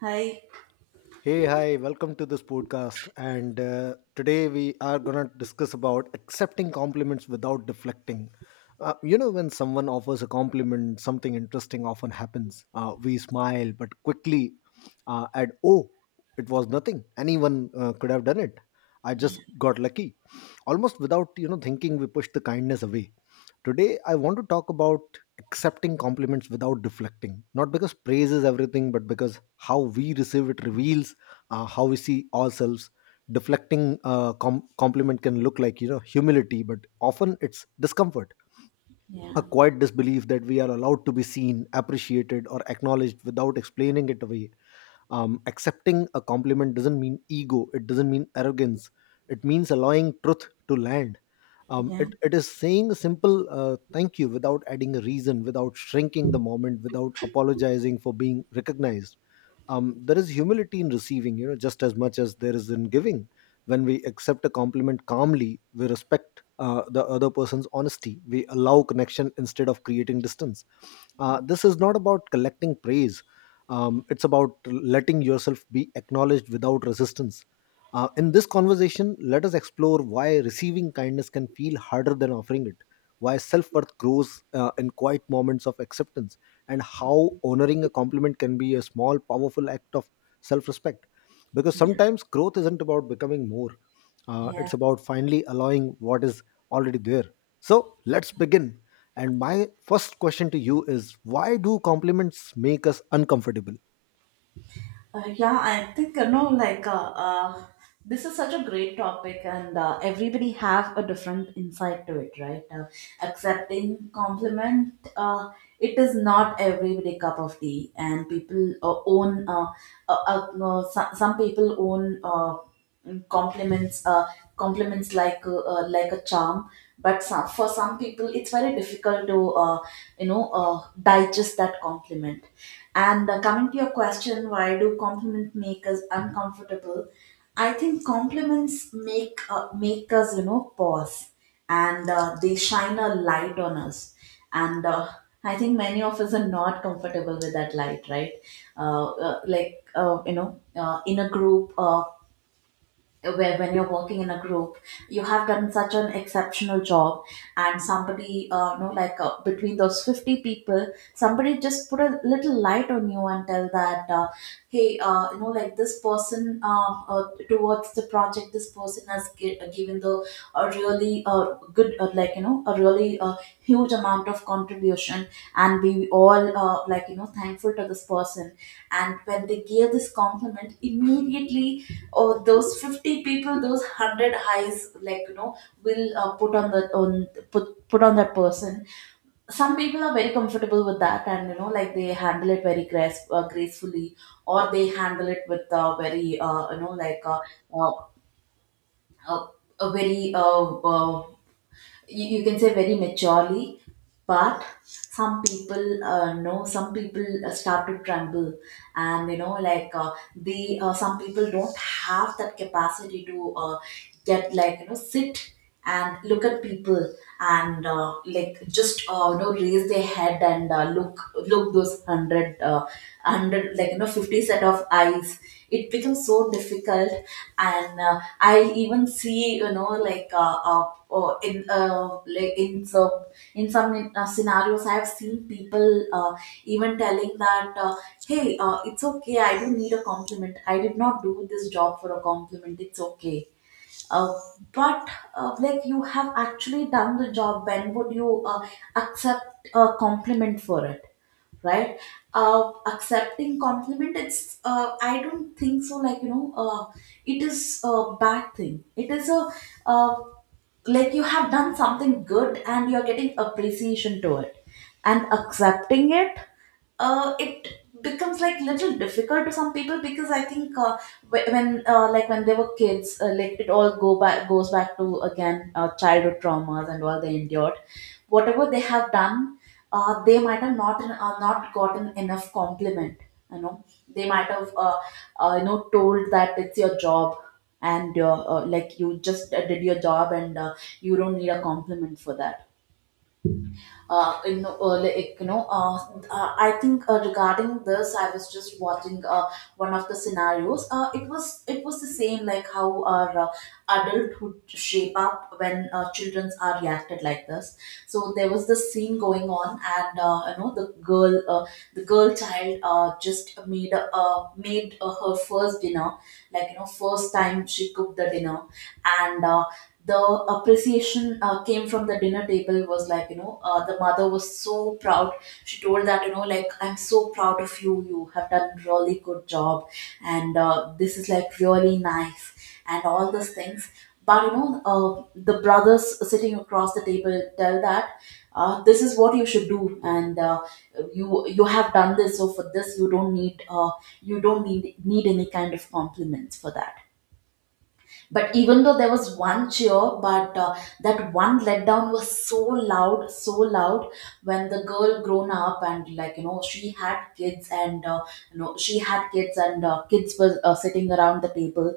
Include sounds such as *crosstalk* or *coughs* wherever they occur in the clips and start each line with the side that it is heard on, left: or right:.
right: Hi.
left: Hey, hi, welcome to this podcast. And today we are going to discuss about accepting compliments without deflecting. When someone offers a compliment, something interesting often happens. We smile, but quickly add, oh, it was nothing. Anyone could have done it. I just got lucky. Almost without, thinking, we push the kindness away. Today, I want to talk about accepting compliments without deflecting. Not because praise is everything, but because how we receive it reveals how we see ourselves. Deflecting compliment can look like, you know, humility, but often it's discomfort, a
right: Yeah.
left: quiet disbelief that we are allowed to be seen, appreciated, or acknowledged without explaining it away. Accepting a compliment doesn't mean ego, it doesn't mean arrogance. It means allowing truth to land. um,
right: Yeah.
left: it, it is saying a simple thank you without adding a reason, without shrinking the moment, without apologizing for being recognized. There is humility in receiving, you know, just as much as there is in giving. When we accept a compliment calmly, we respect the other person's honesty. We allow connection instead of creating distance. This is not about collecting praise. It's about letting yourself be acknowledged without resistance. In this conversation, let us explore why receiving kindness can feel harder than offering it, why self worth grows in quiet moments of acceptance, and how honoring a compliment can be a small, powerful act of self respect. Because
right: Yeah.
left: sometimes growth isn't about becoming more,
right: Yeah.
left: it's about finally allowing what is already there. So let's begin, and my first question to you is, why do compliments make us uncomfortable?
right: Yeah, I think this is such a great topic, and everybody have a different insight to it, right? Accepting compliment, it is not everybody cup of tea, and people own. No, some people own compliments, compliments like a charm, but for some people, it's very difficult to digest that compliment, and coming to your question, why do compliment make us uncomfortable? I think compliments make us, you know, pause, and they shine a light on us. And I think many of us are not comfortable with that light, right? In a group. Where when you're working in a group, you have done such an exceptional job, and somebody, between those 50 people, somebody just put a little light on you and tell that, hey, you know, like this person, towards the project, this person has given the a really good, a really huge amount of contribution, and we all, thankful to this person. And when they gave this compliment immediately, or those 50 people, those 100 eyes, will put on the on put put on that person. Some people are very comfortable with that, and you know, like they handle it very gracefully, or they handle it with very you know like uh, uh, a very uh, you, you can say very maturely. But some people start to tremble, and you know like they some people don't have that capacity to get, sit and look at people, and like just you know raise their head, and look, look those 100, 50 set of eyes. It becomes so difficult. And I even see, you know like in like in some scenarios, I have seen people, even telling that, hey, it's okay, I don't need a compliment, I did not do this job for a compliment, it's okay. uh, but like, you have actually done the job, when would you accept a compliment for it, right? Accepting compliment, it's I don't think so, it is a bad thing. It is a, uh, like, you have done something good and you're getting appreciation to it, and accepting it, it becomes like little difficult to some people, because I think, when, like when they were kids, it all go back goes back to again, childhood traumas and all they endured. Whatever they have done, they might have not gotten enough compliment, you know. They might have, told that it's your job, and you just did your job, and you don't need a compliment for that. Uh, you know, like, you know I think, regarding this, I was just watching, one of the scenarios. It was the same, like how our adulthood shape up when children are reacted like this. So there was this scene going on, and the girl child just made a- made her first dinner, first time she cooked the dinner. And the appreciation came from the dinner table was, the mother was so proud, she told that, you know, like, I'm so proud of you, you have done really good job, and this is like really nice, and all those things. But the brothers sitting across the table tell that, this is what you should do, and you, you have done this, so for this you don't need, you don't need any kind of compliments for that. But even though there was one cheer, but that one letdown was so loud, so loud. When the girl grown up, and she had kids, and she had kids, and kids were sitting around the table,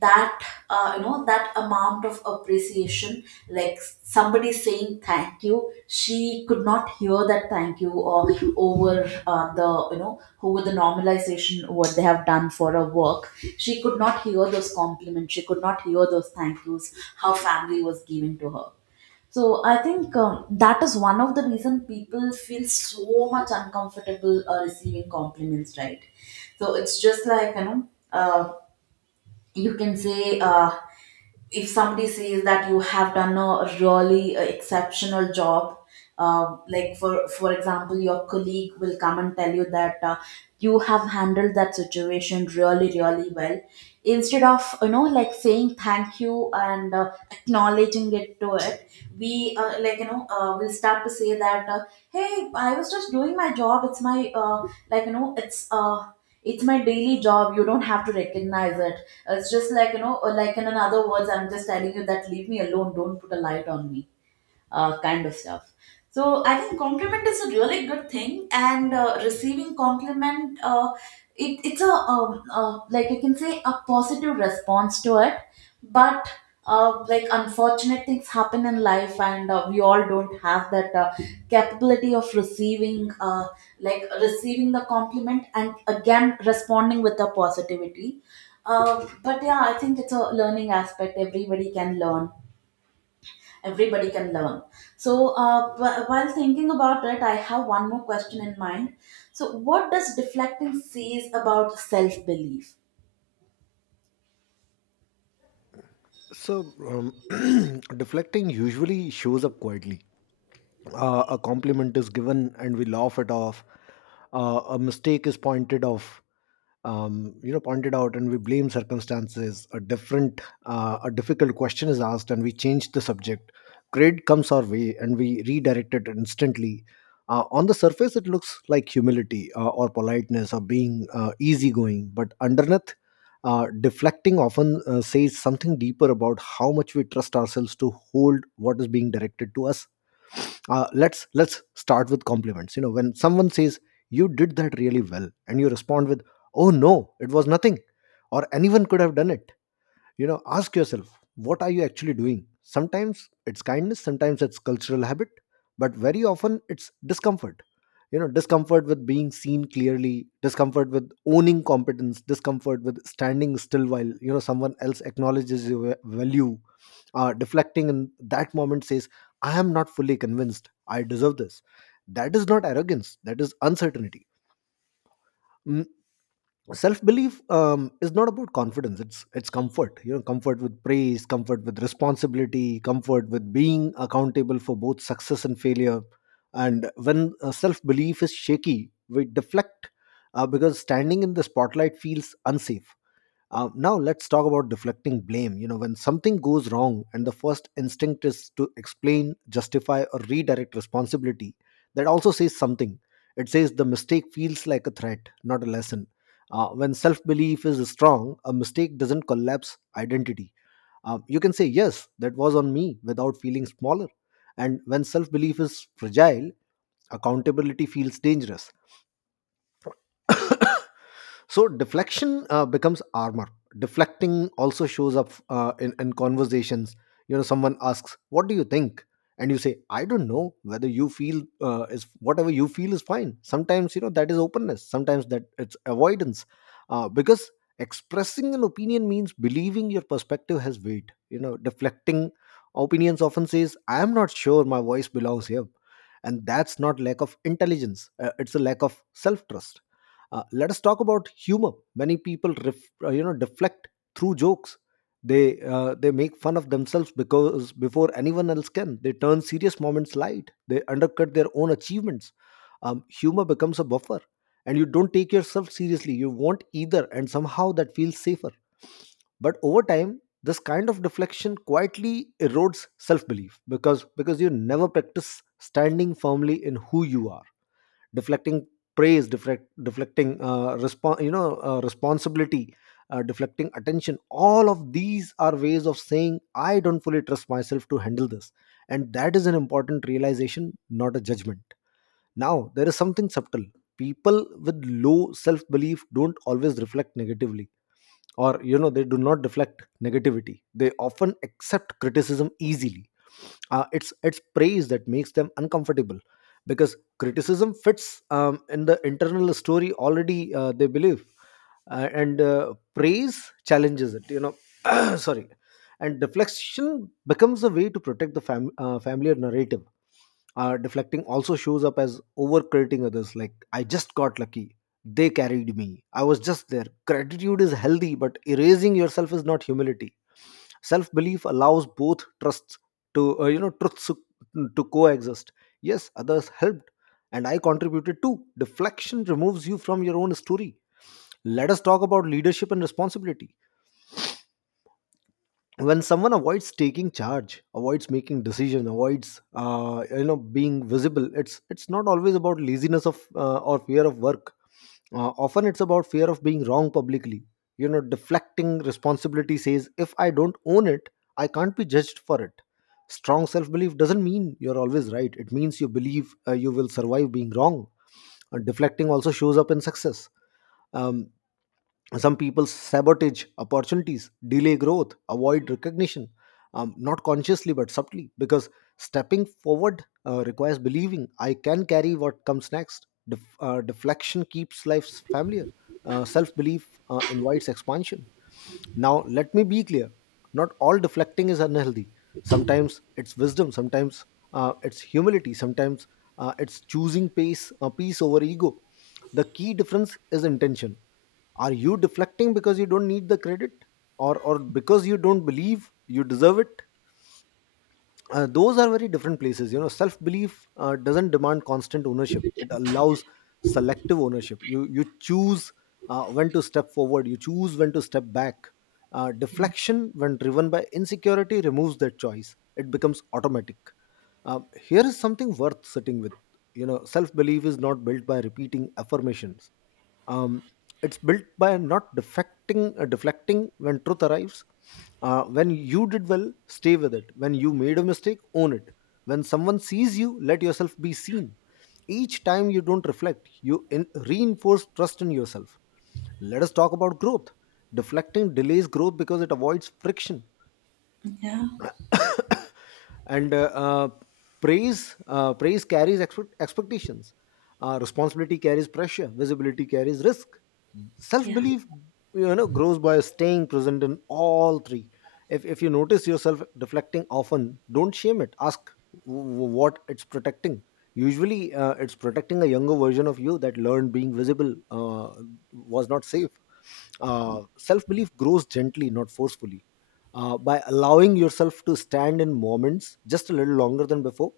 right: that, that amount of appreciation, like somebody saying thank you, she could not hear that thank you, or over the you know over the normalization, what they have done for her work, she could not hear those compliments, she could not hear those thank yous her family was giving to her. So I think, that is one of the reason people feel so much uncomfortable receiving compliments, right? So it's just you can say, if somebody says that you have done a really exceptional job, for example, your colleague will come and tell you that, you have handled that situation really really well, instead of, saying thank you and acknowledging it to it, we, will start to say that, hey, I was just doing my job, like you know it's uh, it's my daily job, you don't have to recognize it. It's just like, you know, or like in another words, I'm just telling you that leave me alone, don't put a light on me, kind of stuff. So I think compliment is a really good thing, and receiving compliment, it's a, like you can say a positive response to it. But like, unfortunate things happen in life, and we all don't have that capability of receiving, like, receiving the compliment and again responding with the positivity. But yeah, I think it's a learning aspect. Everybody can learn, everybody can learn. So while thinking about it, I have one more question in mind. So what does deflecting says about self-belief?
left: So, *clears throat* deflecting usually shows up quietly. A compliment is given and we laugh it off. A mistake is pointed off, pointed out, and we blame circumstances. A different a difficult question is asked and we change the subject. Grade comes our way and we redirect it instantly. On the surface it looks like humility, or politeness, or being easygoing, but underneath, deflecting often says something deeper about how much we trust ourselves to hold what is being directed to us. Let's start with compliments. You know, when someone says, "You did that really well," and you respond with, "Oh, no, it was nothing," or, "Anyone could have done it," you know, ask yourself, what are you actually doing? Sometimes it's kindness, sometimes it's cultural habit, but very often it's discomfort. You know, discomfort with being seen clearly, discomfort with owning competence, discomfort with standing still while, you know, someone else acknowledges your value. Deflecting in that moment says, I am not fully convinced I deserve this. That is not arrogance, that is uncertainty. Self belief is not about confidence, it's comfort. You know, comfort with praise, comfort with responsibility, comfort with being accountable for both success and failure. And when self belief is shaky, we deflect, because standing in the spotlight feels unsafe. Now let's talk about deflecting blame. You know, when something goes wrong and the first instinct is to explain, justify, or redirect responsibility, that also says something. It says the mistake feels like a threat, not a lesson. When self belief is strong, a mistake doesn't collapse identity. You can say, yes, that was on me, without feeling smaller. And when self belief is fragile, accountability feels dangerous, so deflection becomes armor. Deflecting also shows up in conversations. You know, someone asks, what do you think? And you say, I don't know, whether you feel is whatever you feel is fine. Sometimes, you know, that is openness, sometimes that it's avoidance, because expressing an opinion means believing your perspective has weight. You know, deflecting opinions often says, I am not sure my voice belongs here. And that's not lack of intelligence, it's a lack of self trust. Let us talk about humor. Many people, ref, deflect through jokes. They make fun of themselves because before anyone else can, they turn serious moments light. They undercut their own achievements. Humor becomes a buffer, and you don't take yourself seriously. You won't either, and somehow that feels safer. But over time, this kind of deflection quietly erodes self belief, because you never practice standing firmly in who you are. Deflecting praise, deflecting responsibility, deflecting attention, all of these are ways of saying, I don't fully trust myself to handle this. And that is an important realization, not a judgment. Now there is something subtle. People with low self belief don't always reflect negatively, or you know they do not reflect negativity. They often accept criticism easily. It's praise that makes them uncomfortable, because criticism fits in the internal story already they believe, and praise challenges it, you know. *clears throat* Sorry. And deflection becomes a way to protect the familiar narrative. Deflecting also shows up as overcrediting others, like, I just got lucky, they carried me, I was just there. Gratitude is healthy, but erasing yourself is not humility. Self belief allows both trusts to, you know, truths to coexist. Yes, others helped, and I contributed too. Deflection removes you from your own story. Let us talk about leadership and responsibility. When someone avoids taking charge, avoids making decision, avoids being visible, it's not always about laziness of or fear of work. Often it's about fear of being wrong publicly. You know, deflecting responsibility says, if I don't own it, I can't be judged for it. Strong self belief doesn't mean you're always right, it means you believe you will survive being wrong. Deflecting also shows up in success. Um, some people sabotage opportunities, delay growth, avoid recognition, not consciously but subtly, because stepping forward requires believing, I can carry what comes next. Deflection keeps life familiar, self-belief invites expansion. Now let me be clear, not all deflecting is unhealthy. Sometimes it's wisdom, sometimes it's humility, sometimes it's choosing pace peace over ego. The key difference is intention. Are you deflecting because you don't need the credit, or because you don't believe you deserve it? Those are very different places. You know, self belief doesn't demand constant ownership, it allows selective ownership. You choose when to step forward, you choose when to step back. Deflection, when driven by insecurity, removes that choice. It becomes automatic. Here is something worth sitting with. You know, self belief is not built by repeating affirmations, um, it's built by not deflecting when truth arrives. When you did well, stay with it. When you made a mistake, own it. When someone sees you, let yourself be seen. Each time you don't reflect, you reinforce trust in yourself. Let us talk about growth. Deflecting delays growth because it avoids friction,
right: Yeah.
left: and praise, praise carries expect- expectations, responsibility carries pressure, visibility carries risk. Self
right: Yeah.
left: belief, you know, grows by staying present in all three. If you notice yourself deflecting often, don't shame it, ask what it's protecting. Usually it's protecting a younger version of you that learned being visible was not safe. Self belief grows gently, not forcefully, by allowing yourself to stand in moments just a little longer than before.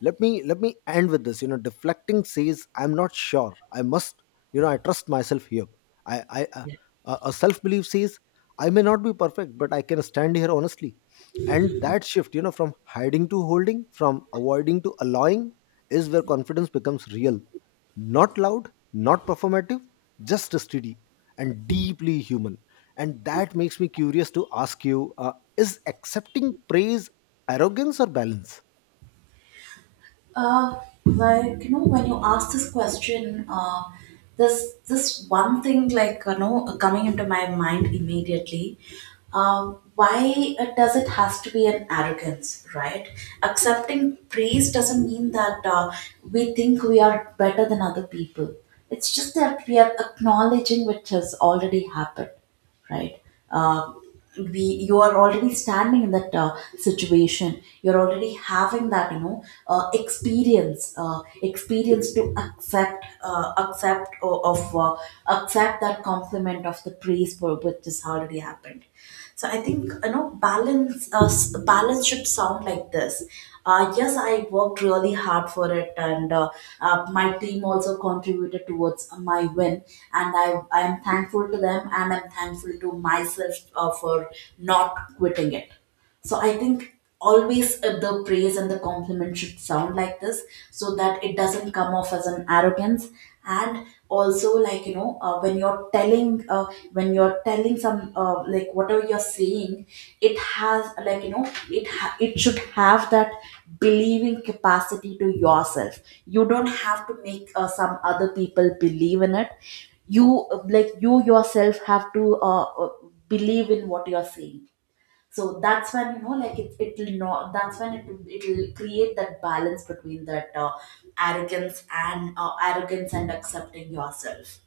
left: Let me end with this. You know, deflecting says, I'm not sure I must, you know, I trust myself here. I i uh, a self-belief says, I may not be perfect but I can stand here honestly. And that shift, you know, from hiding to holding, from avoiding to allowing, is where confidence becomes real. Not loud, not performative, just steady, and deeply human. And that makes me curious to ask you, is accepting praise arrogance or balance?
right: Uh, like, you know, when you ask this question, this, this one thing, like you know, coming into my mind immediately. Why does it has to be an arrogance, right? Accepting praise doesn't mean that we think we are better than other people. It's just that we are acknowledging which has already happened, right? Uh, we You are already standing in that situation. You're already having that, you know, experience to accept o- of accept that compliment of the praise for which has already happened. So I think, you know, balance. Balance should sound like this. Yes, I worked really hard for it, and my team also contributed towards my win. And I am thankful to them, and I'm thankful to myself for not quitting it. So I think always the praise and the compliment should sound like this, so that it doesn't come off as an arrogance. And also, when you're telling some, like, whatever you're saying, it has, like you know, it should have that believing capacity to yourself. You don't have to make some other people believe in it, you, like, you yourself have to believe in what you're saying. So that's when, you know, like, it, it'll not that's when it'll create that balance between that arrogance and accepting yourself.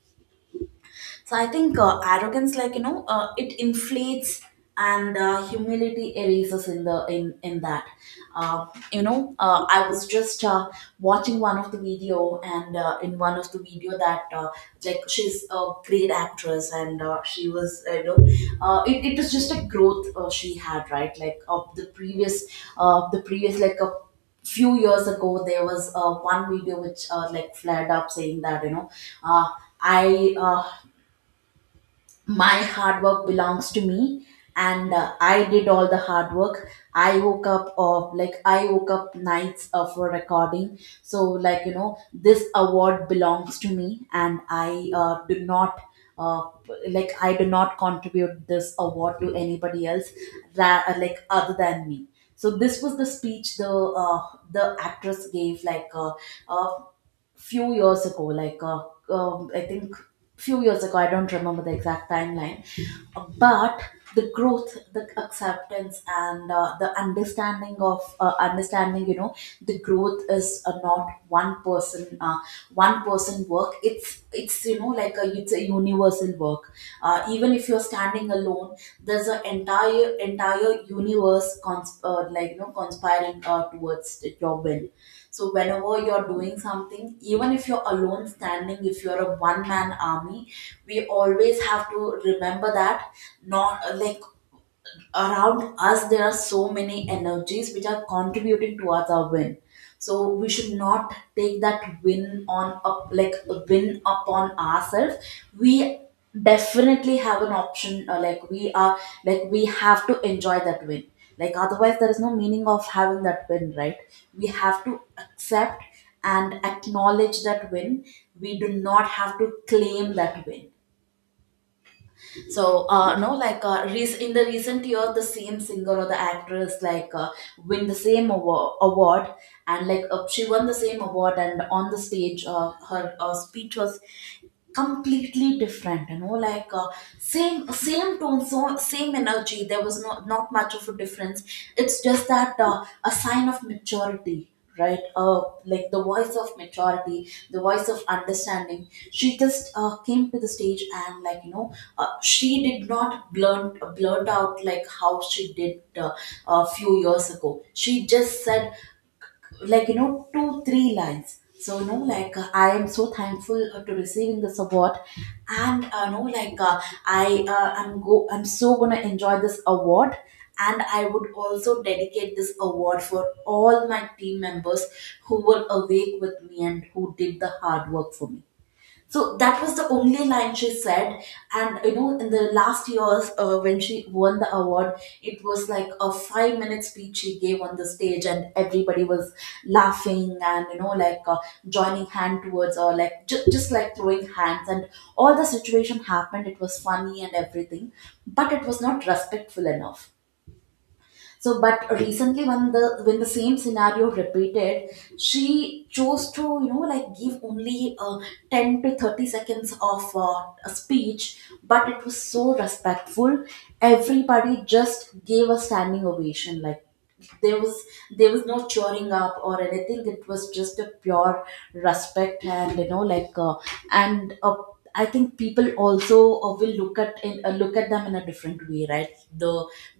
right: So I think, arrogance, like you know, it inflates, and humility erases in the in that. Uh, I was just watching one of the video, and in one of the video that, like, she's a great actress, and she was, you know, it was just a growth she had, right? The previous, like, a few years ago there was one video which like flared up saying that, you know uh, I my hard work belongs to me, and I did all the hard work. I woke up of like I woke up nights for recording, so, this award belongs to me, and I do not uh, like I do not contribute this award to anybody else, like other than me. So this was the speech uh, the actress gave, like, uh, few years ago, I think few years ago, I don't remember the exact timeline, but the growth, the acceptance, and the understanding of you know, the growth is not one person, one person work. It's, you know, like, a it's a universal work. Even if you're standing alone, there's an entire universe, like, you know, conspiring towards your will. So whenever you're doing something, even if you're alone standing, if you're a one man army, we always have to remember that, not like, around us there are so many energies which are contributing towards our win, so we should not take that win on up like a win upon ourselves. We definitely have an option, like we have to enjoy that win, like otherwise there is no meaning of having that win, right? We have to accept and acknowledge that win. We do not have to claim that win. So, no, like rec- in the recent year, the same singer or the actress, like win the same awa- award, and like she won the same award, and on the stage, her speech was completely different, same tone, so same energy, there was not much of a difference. It's just that, a sign of maturity, right? Like the voice of maturity, the voice of understanding, she just came to the stage, and, she did not blurt out like how she did a few years ago. She just said, like, you know, two three lines. So, I am so thankful to receiving this award, and, you know like I I'm go I'm so gonna enjoy this award, and I would also dedicate this award for all my team members who were awake with me and who did the hard work for me. So that was the only line she said. And you know, in the last years, when she won the award, it was like a 5-minute speech she gave on the stage, and everybody was laughing and, joining hand towards, or like, just like throwing hands. And all the situation happened. It was funny and everything, but it was not respectful enough. So, but recently, when the same scenario repeated, she chose to, you know, like give only 10 to 30 seconds of a speech, but it was so respectful. Everybody just gave a standing ovation, like there was there was no choring up or anything. It was just a pure respect and, and uh, I think people also will look at them in a different way, right? The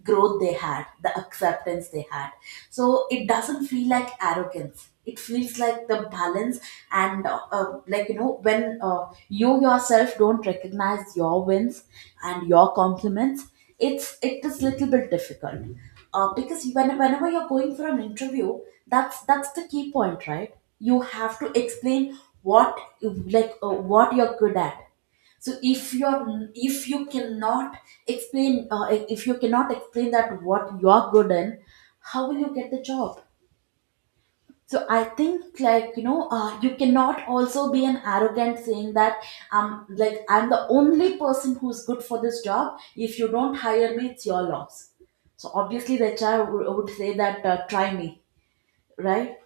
right: growth they had, the acceptance they had, so it doesn't feel like arrogance. It feels like the balance. And, like, you know, when, you yourself don't recognize your wins and your compliments, it is little bit difficult. Because whenever you're going for an interview, that's the key point, right? You have to explain what, what you're good at. So if you cannot explain if you cannot explain that, what you're good in, how will you get the job? So I think, you cannot also be an arrogant, saying that, like, I'm the only person who's good for this job. If you don't hire me, it's your loss. So obviously the child would say that, try me, right?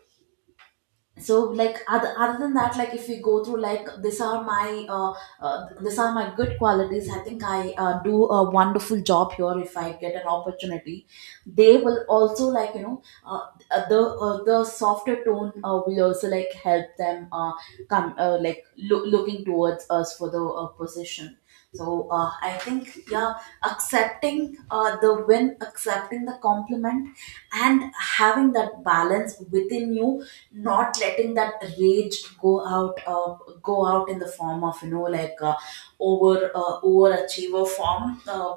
right: So, like, other than that, like, if we go through, like, these are my good qualities. I think I do a wonderful job here if I get an opportunity. They will also, the softer tone will also like help them, come like looking towards us for the position. So I think, yeah, accepting the win, accepting the compliment, and having that balance within you, not letting that rage go out uh, go out in the form of, you know like over overachiever form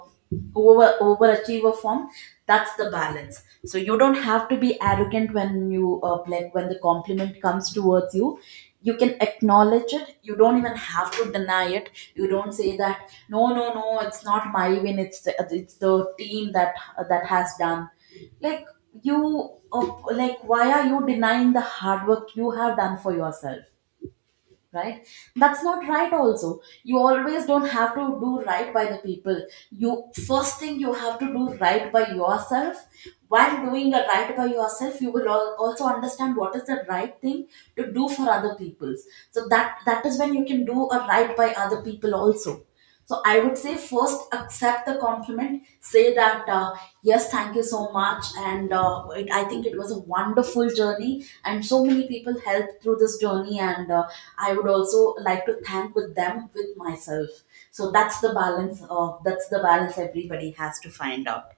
right: over overachiever form. That's the balance. So you don't have to be arrogant when you, like, when the compliment comes towards you, you can acknowledge it. You don't even have to deny it. You don't say that no, no, no, it's not my win, it's the team that has done, like, you like, why are you denying the hard work you have done for yourself, right? That's not right also. You always don't have to do right by the people. You first thing you have to do right by yourself. While doing a right by yourself, you will also understand what is the right thing to do for other people. So that is when you can do a right by other people also. So I would say, first accept the compliment, say that, yes, thank you so much, and, I think it was a wonderful journey, and so many people helped through this journey, and I would also like to thank with them, with myself. So that's the balance. That's the balance everybody has to find out,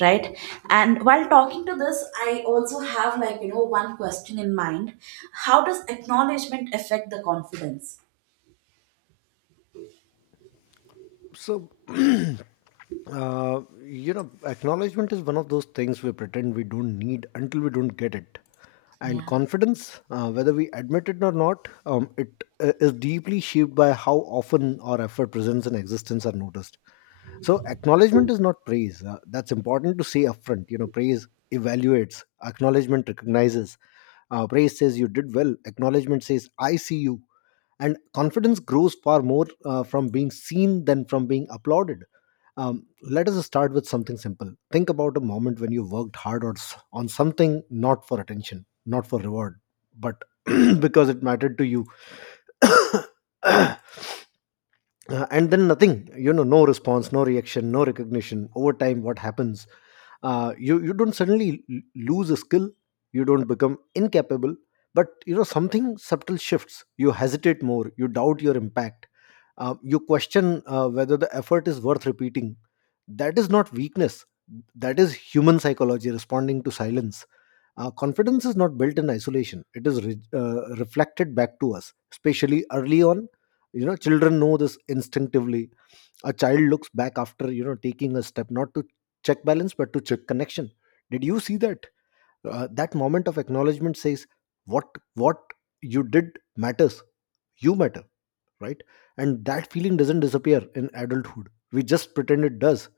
right: right? And while talking to this, I also have, like, you know, one question in mind: how does acknowledgement affect the confidence?
left: So, *clears throat* acknowledgement is one of those things we pretend we don't need until we don't get it. And
right: Yeah.
left: confidence, whether we admit it or not, it is deeply shaped by how often our effort, presence, and existence are noticed. So acknowledgement is not praise. That's important to say upfront. You know, praise evaluates, acknowledgement recognizes. Praise says, you did well. Acknowledgement says, I see you, and confidence grows far more from being seen than from being applauded. Let us start with something simple. Think about a moment when you worked hard on, on something not for attention, not for reward, but *clears throat* because it mattered to you. *coughs* And then nothing, you know, no response, no reaction, no recognition. Over time, what happens? You don't suddenly lose a skill, you don't become incapable, but you know, something subtle shifts. You hesitate more, you doubt your impact, you question whether the effort is worth repeating. That is not weakness, that is human psychology responding to silence. Confidence is not built in isolation; it is reflected back to us, especially early on. You know, children know this instinctively. A child looks back after, you know, taking a step, not to check balance, but to check connection. Did you see that? That moment of acknowledgement says what what you did matters. You matter, right? And that feeling doesn't disappear in adulthood. We just pretend it does.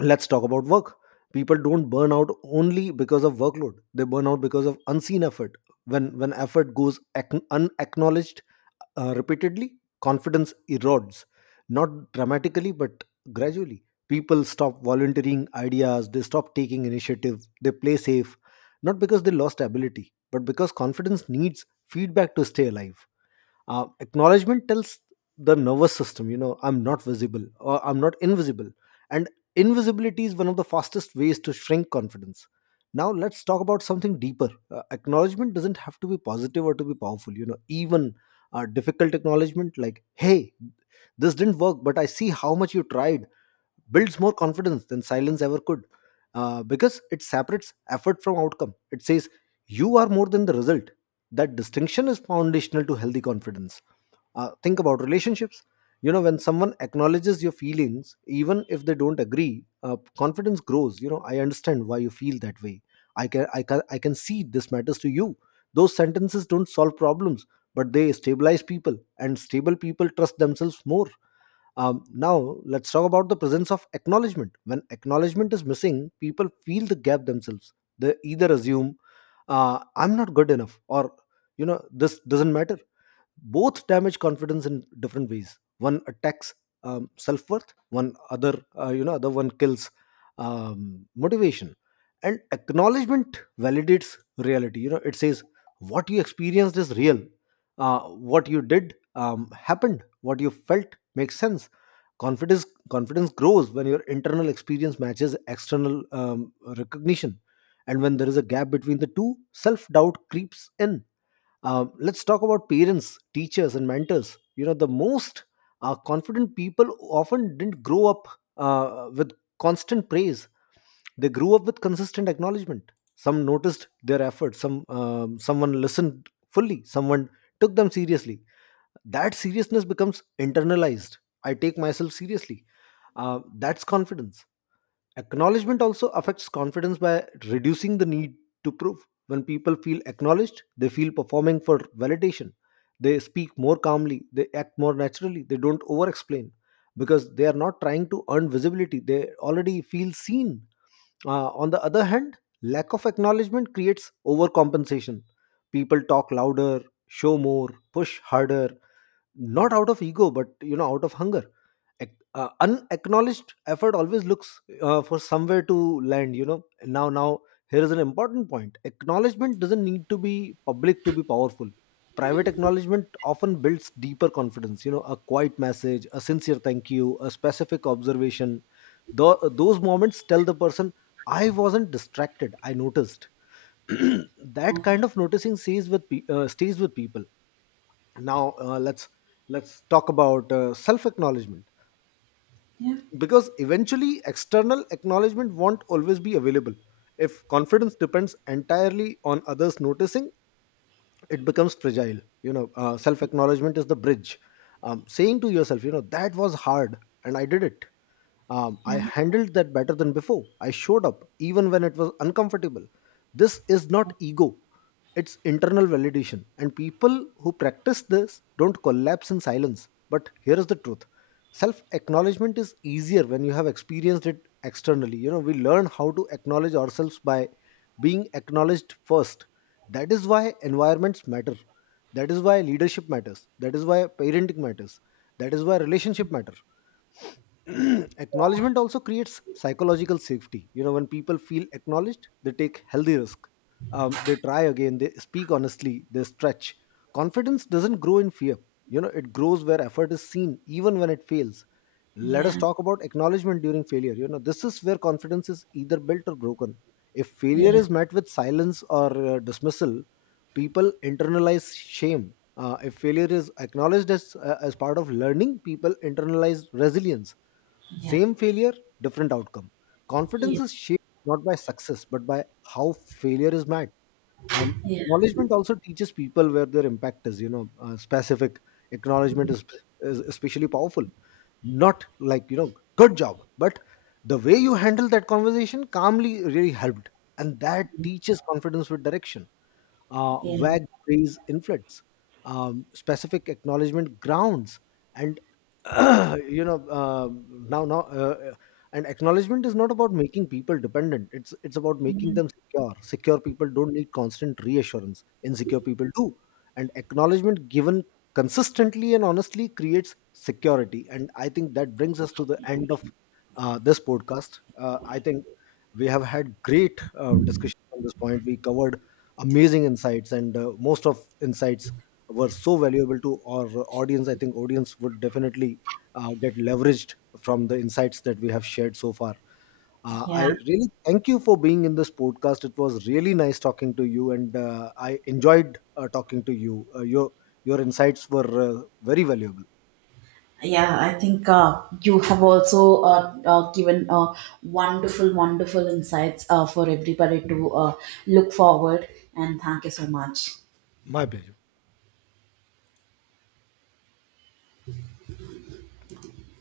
left: Let's talk about work. People don't burn out only because of workload. They burn out because of unseen effort. When effort goes unacknowledged repeatedly, confidence erodes, not dramatically but gradually. People stop volunteering ideas. They stop taking initiative. They play safe, not because they lost ability, but because confidence needs feedback to stay alive. Acknowledgement tells the nervous system, you know, I'm not visible, or I'm not invisible. And invisibility is one of the fastest ways to shrink confidence. Now let's talk about something deeper. Acknowledgement doesn't have to be positive or to be powerful. You know, even difficult acknowledgement like, "Hey, this didn't work, but I see how much you tried," builds more confidence than silence ever could, because it separates effort from outcome. It says, you are more than the result. That distinction is foundational to healthy confidence. Think about relationships. You know, when someone acknowledges your feelings, even if they don't agree, confidence grows. You know, I understand why you feel that way. I can see this matters to you. Those sentences don't solve problems, but they stabilize people, and stable people trust themselves more. Now, let's talk about the presence of acknowledgement. When acknowledgement is missing, people feel the gap themselves. They either assume, I'm not good enough, or, you know, this doesn't matter. Both damage confidence in different ways. One attacks self-worth, one other you know other one kills motivation. And acknowledgement validates reality. You know, it says what you experienced is real, what you did happened, what you felt makes sense. Confidence grows when your internal experience matches external recognition, and when there is a gap between the two, self doubt creeps in. Let's talk about parents, teachers, and mentors. You know, the most confident people often didn't grow up with constant praise. They grew up with consistent acknowledgement. Some noticed their effort. Someone listened fully. Someone took them seriously. That seriousness becomes internalized. I take myself seriously. That's confidence. Acknowledgement also affects confidence by reducing the need to prove. When people feel acknowledged, they feel performing for validation. They speak more calmly, they act more naturally, they don't over explain because they are not trying to earn visibility, they already feel seen. On the other hand, lack of acknowledgement creates overcompensation. People talk louder, show more, push harder, not out of ego but, you know, out of hunger. Unacknowledged effort always looks for somewhere to land, you know. Now here is an important point: acknowledgement doesn't need to be public to be powerful. Private acknowledgement often builds deeper confidence. You know, a quiet message, a sincere thank you, a specific observation. Those moments tell the person, I wasn't distracted, I noticed. *clears throat* That kind of noticing stays with stays with people. Now let's talk about self acknowledgement,
right: Yeah,
left: because eventually external acknowledgement won't always be available. If confidence depends entirely on others noticing, it becomes fragile. You know, self acknowledgement is the bridge. Saying to yourself, you know, that was hard and I did it.
right: yeah,
left: I handled that better than before. I showed up even when it was uncomfortable. This is not ego, it's internal validation. And people who practice this don't collapse in silence. But here is the truth: self acknowledgement is easier when you have experienced it externally. You know, we learn how to acknowledge ourselves by being acknowledged first. That is why environments matter. That is why leadership matters. That is why parenting matters. That is why relationship matter. *clears throat* Acknowledgement also creates psychological safety. You know, when people feel acknowledged, they take healthy risk. They try again, they speak honestly, they stretch. Confidence doesn't grow in fear. You know, it grows where effort is seen, even when it fails. Let us
right: yeah.
left: talk about acknowledgement during failure. You know, this is where confidence is either built or broken. If failure
right: Yeah,
left: is met with silence or dismissal, people internalize shame. If failure is acknowledged as part of learning, people internalize resilience.
right: yeah,
left: Same failure, different outcome. Confidence
right: yeah,
left: is shaped not by success, but by how failure is met. Um,
right: yeah,
left: Acknowledgement also teaches people where their impact is. You know, specific acknowledgement is especially powerful. Not like, you know, good job, but the way you handle that conversation calmly really helped, and that teaches confidence with direction.
right: yeah,
left: Vague praise inflates, specific acknowledgement grounds, and *clears throat* you know now now and acknowledgement is not about making people dependent. It's about making them secure. Secure people don't need constant reassurance. Insecure people do, and acknowledgement given consistently and honestly creates security. And I think that brings us to the end of this podcast. I think we have had great discussion on this point. We covered amazing insights, and most of insights were so valuable to our audience. I think audience would definitely get leveraged from the insights that we have shared so far. I
right: yeah.
left: really thank you for being in this podcast. It was really nice talking to you, and I enjoyed talking to you. Your insights were very valuable.
right: Yeah, I think, you have also given wonderful, wonderful insights for everybody to look forward. And thank you so much.
left: My pleasure.